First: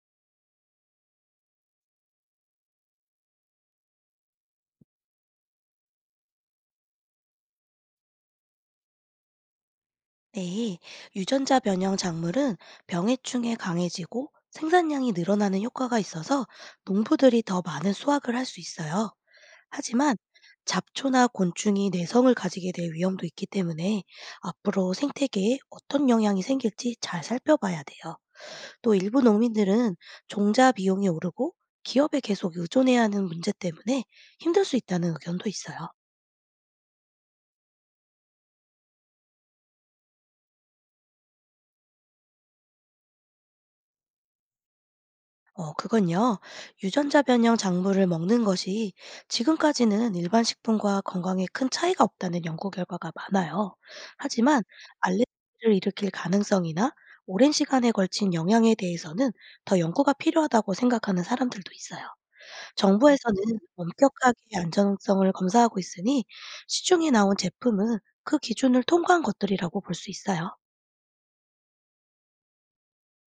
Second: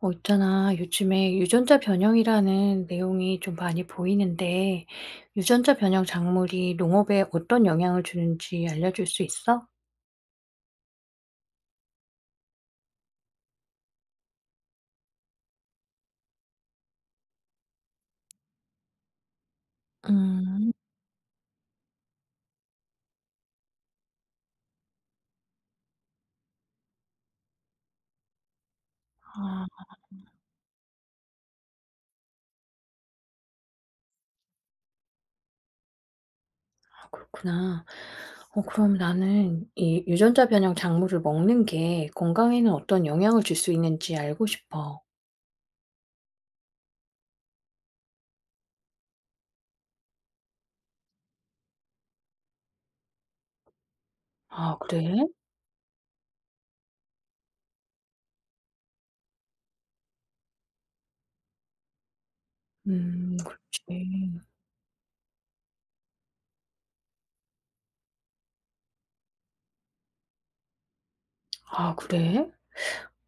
있잖아. 요즘에 유전자 변형이라는 내용이 좀 많이 보이는데, 유전자 변형 작물이 농업에 어떤 영향을 주는지 알려줄 수 있어? 네, 유전자 변형 작물은 병해충에 강해지고 생산량이 늘어나는 효과가 있어서 농부들이 더 많은 수확을 할 수 있어요. 하지만 음. 잡초나 곤충이 내성을 가지게 될 위험도 있기 때문에 앞으로 생태계에 어떤 영향이 생길지 잘 살펴봐야 돼요. 또 일부 아, 농민들은 종자 비용이 오르고 기업에 계속 의존해야 하는 문제 때문에 힘들 수 있다는 의견도 있어요. 그렇구나. 그럼 나는 이 유전자 변형 작물을 먹는 게 건강에는 어떤 영향을 줄 수 있는지 알고 싶어. 그건요. 유전자 변형 작물을 먹는 것이 지금까지는 일반 식품과 건강에 큰 차이가 없다는 연구 결과가 많아요. 하지만 아, 그래? 알레르기를 일으킬 가능성이나 오랜 시간에 걸친 영향에 대해서는 더 연구가 필요하다고 생각하는 사람들도 있어요. 정부에서는 그렇지. 엄격하게 안전성을 검사하고 있으니 시중에 나온 제품은 그 기준을 통과한 것들이라고 볼 수 있어요. 아, 그래?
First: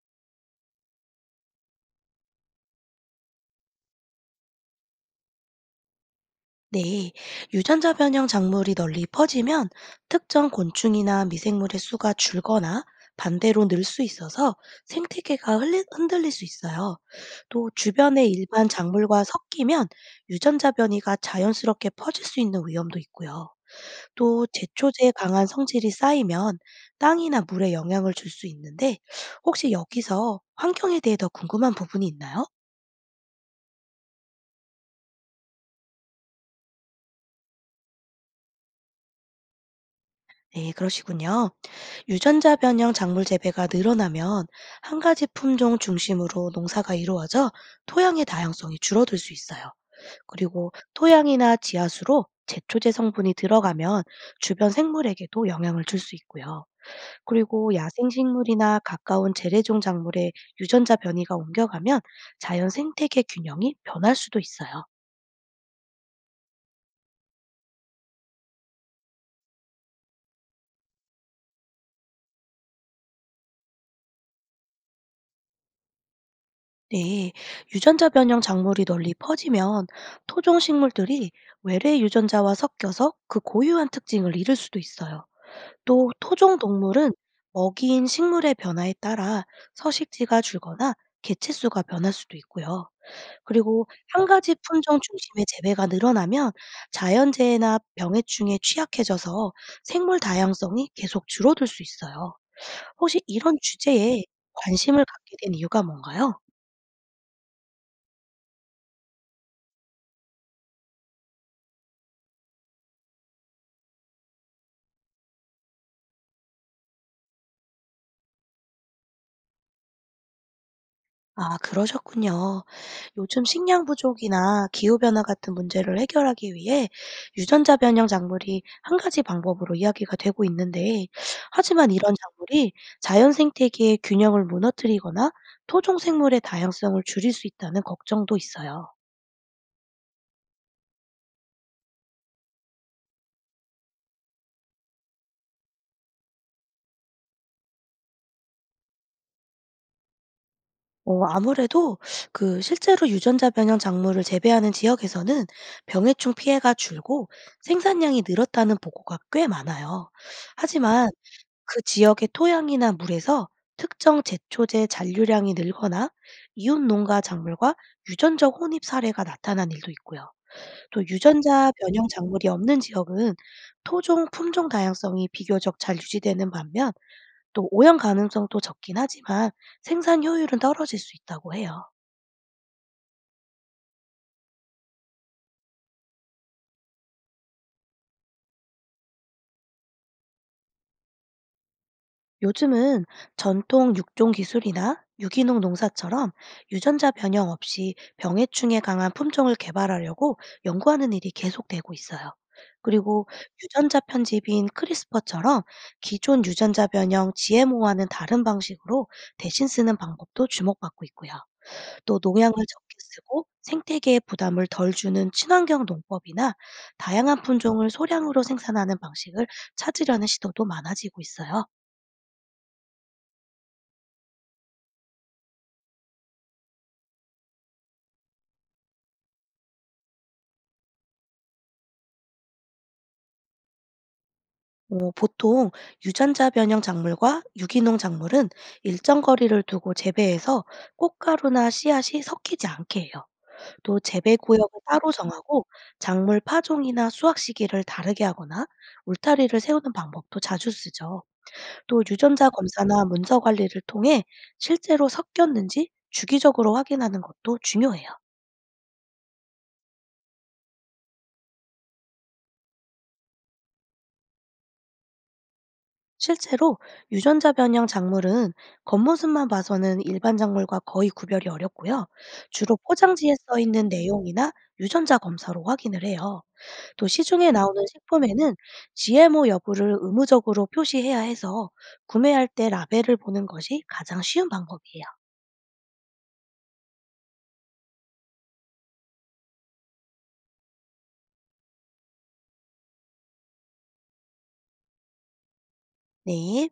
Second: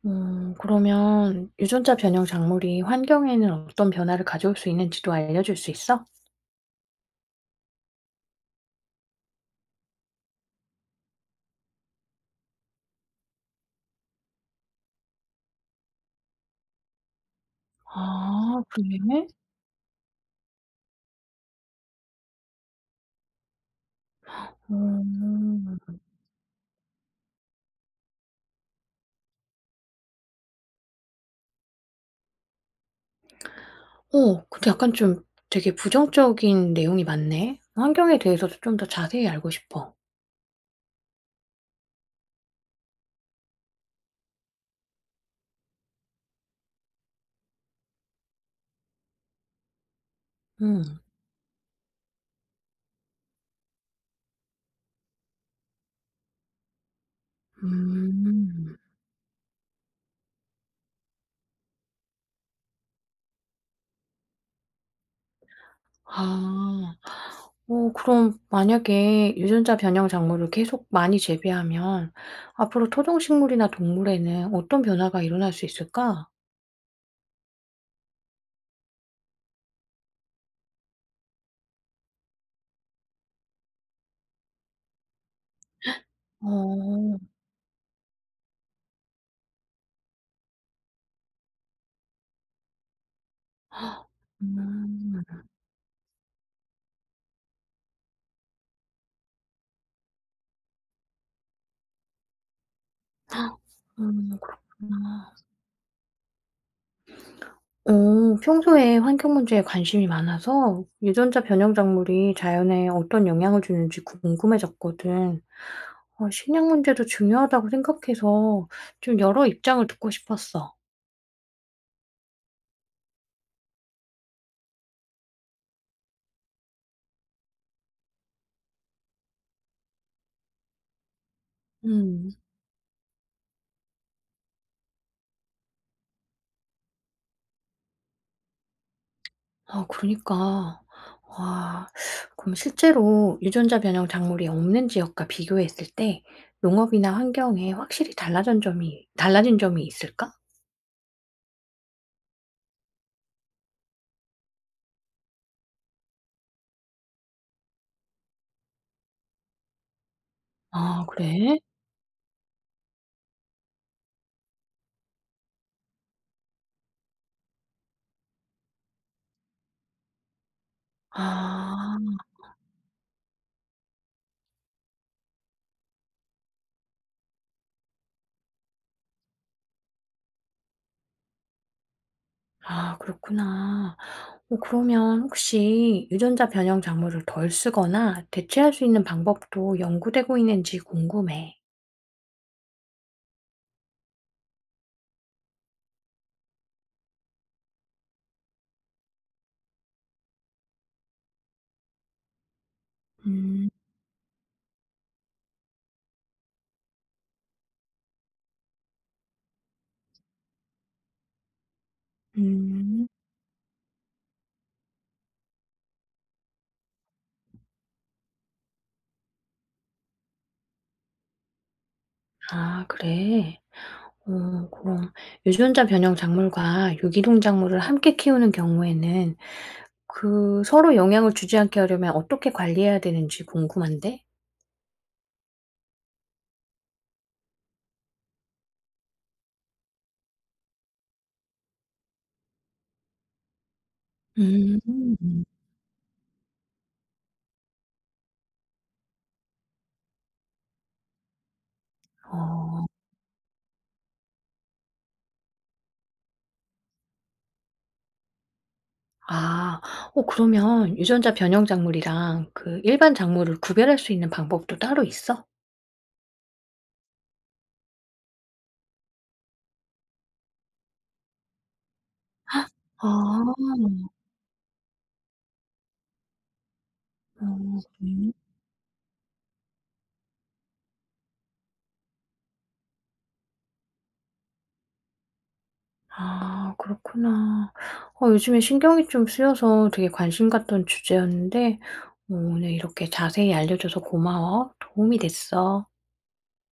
그러면 유전자 변형 작물이 환경에는 어떤 변화를 가져올 수 있는지도 알려줄 수 있어? 네, 유전자 변형 작물이 널리 퍼지면 특정 곤충이나 미생물의 수가 줄거나 반대로 늘 수 있어서 흔들릴 수 있어요. 또 주변의 아 일반 그래? 작물과 섞이면 유전자 변이가 자연스럽게 퍼질 수 있는 위험도 있고요. 또 제초제에 강한 음. 성질이 쌓이면 땅이나 물에 영향을 줄 수 있는데, 혹시 여기서 환경에 대해 더 궁금한 부분이 있나요? 근데 약간 좀 되게 부정적인 내용이 많네. 환경에 대해서도 좀 더 자세히 알고 싶어. 네, 그러시군요. 유전자 변형 작물 재배가 늘어나면 한 가지 품종 중심으로 농사가 이루어져 토양의 다양성이 줄어들 수 있어요. 그리고 음. 토양이나 지하수로 제초제 성분이 들어가면 주변 생물에게도 영향을 줄 수 있고요. 그리고 음. 야생식물이나 가까운 재래종 작물에 유전자 변이가 옮겨가면 자연 생태계 균형이 변할 수도 있어요. 아. 그럼 만약에 유전자 변형 작물을 계속 많이 재배하면 앞으로 토종 식물이나 동물에는 어떤 변화가 일어날 수 있을까? 네, 유전자 변형 작물이 널리 퍼지면 토종 식물들이 외래 유전자와 섞여서 그 고유한 특징을 잃을 수도 있어요. 또 토종 동물은 어. 먹이인 식물의 변화에 따라 서식지가 줄거나 개체 수가 변할 수도 있고요. 그리고 한 가지 품종 음. 중심의 재배가 늘어나면 자연재해나 병해충에 취약해져서 생물 다양성이 계속 줄어들 수 있어요. 혹시 이런 주제에 관심을 그렇구나. 갖게 된 이유가 뭔가요? 평소에 환경 문제에 관심이 많아서 유전자 변형 작물이 자연에 어떤 영향을 주는지 궁금해졌거든. 식량 문제도 중요하다고 생각해서 좀 여러 입장을 듣고 싶었어. 아, 그러셨군요. 요즘 식량 부족이나 기후 변화 같은 문제를 해결하기 위해 유전자 변형 작물이 한 가지 방법으로 이야기가 되고 있는데, 하지만 이런 음. 작물이 자연 생태계의 균형을 무너뜨리거나 토종 생물의 다양성을 줄일 수 있다는 걱정도 있어요. 아 그러니까. 와. 그럼 실제로 유전자 변형 작물이 없는 지역과 비교했을 때 농업이나 환경에 확실히 달라진 점이 있을까? 아무래도 그 실제로 유전자 변형 작물을 재배하는 지역에서는 병해충 피해가 줄고 생산량이 늘었다는 보고가 꽤 많아요. 아 하지만 그래? 그 지역의 토양이나 물에서 특정 제초제 잔류량이 늘거나 이웃 농가 작물과 유전적 혼입 사례가 나타난 일도 있고요. 또 유전자 아. 변형 작물이 없는 지역은 토종 품종 다양성이 비교적 잘 유지되는 반면 또 오염 가능성도 적긴 하지만 생산 효율은 떨어질 수 있다고 해요. 아 그렇구나. 그러면 혹시 유전자 변형 작물을 덜 쓰거나 대체할 수 있는 방법도 연구되고 있는지 궁금해. 요즘은 전통 육종 기술이나 유기농 농사처럼 유전자 변형 없이 병해충에 강한 품종을 개발하려고 연구하는 일이 계속되고 있어요. 그리고 음. 유전자 편집인 크리스퍼처럼 기존 유전자 변형 GMO와는 다른 방식으로 대신 쓰는 방법도 주목받고 있고요. 또 농약을 적게 음. 쓰고 생태계에 부담을 덜 주는 친환경 농법이나 다양한 품종을 소량으로 생산하는 방식을 찾으려는 시도도 많아지고 있어요. 아, 그래? 그럼 유전자 변형 작물과 유기농 작물을 함께 키우는 경우에는 그 서로 영향을 주지 않게 하려면 어떻게 관리해야 되는지 궁금한데? 어, 보통 유전자 변형 작물과 유기농 작물은 일정 거리를 두고 재배해서 꽃가루나 씨앗이 섞이지 않게 해요. 또 재배 음. 구역을 따로 음. 정하고 작물 파종이나 수확 시기를 다르게 하거나 울타리를 세우는 방법도 자주 쓰죠. 또 유전자 어, 검사나 문서 관리를 통해 실제로 섞였는지 주기적으로 확인하는 것도 중요해요. 아, 그러면 유전자 변형 작물이랑 그 일반 작물을 구별할 수 있는 방법도 따로 있어? 실제로 유전자 변형 작물은 겉모습만 봐서는 일반 작물과 거의 구별이 어렵고요. 주로 포장지에 써 아. 있는 내용이나 유전자 검사로 확인을 해요. 또 어 시중에 나오는 그래요? 식품에는 GMO 여부를 의무적으로 표시해야 해서 구매할 때 라벨을 보는 것이 가장 쉬운 방법이에요. 아 그렇구나. 요즘에 신경이 좀 쓰여서 되게 관심 갔던 주제였는데 오늘 이렇게 자세히 알려줘서 고마워. 도움이 됐어. 네.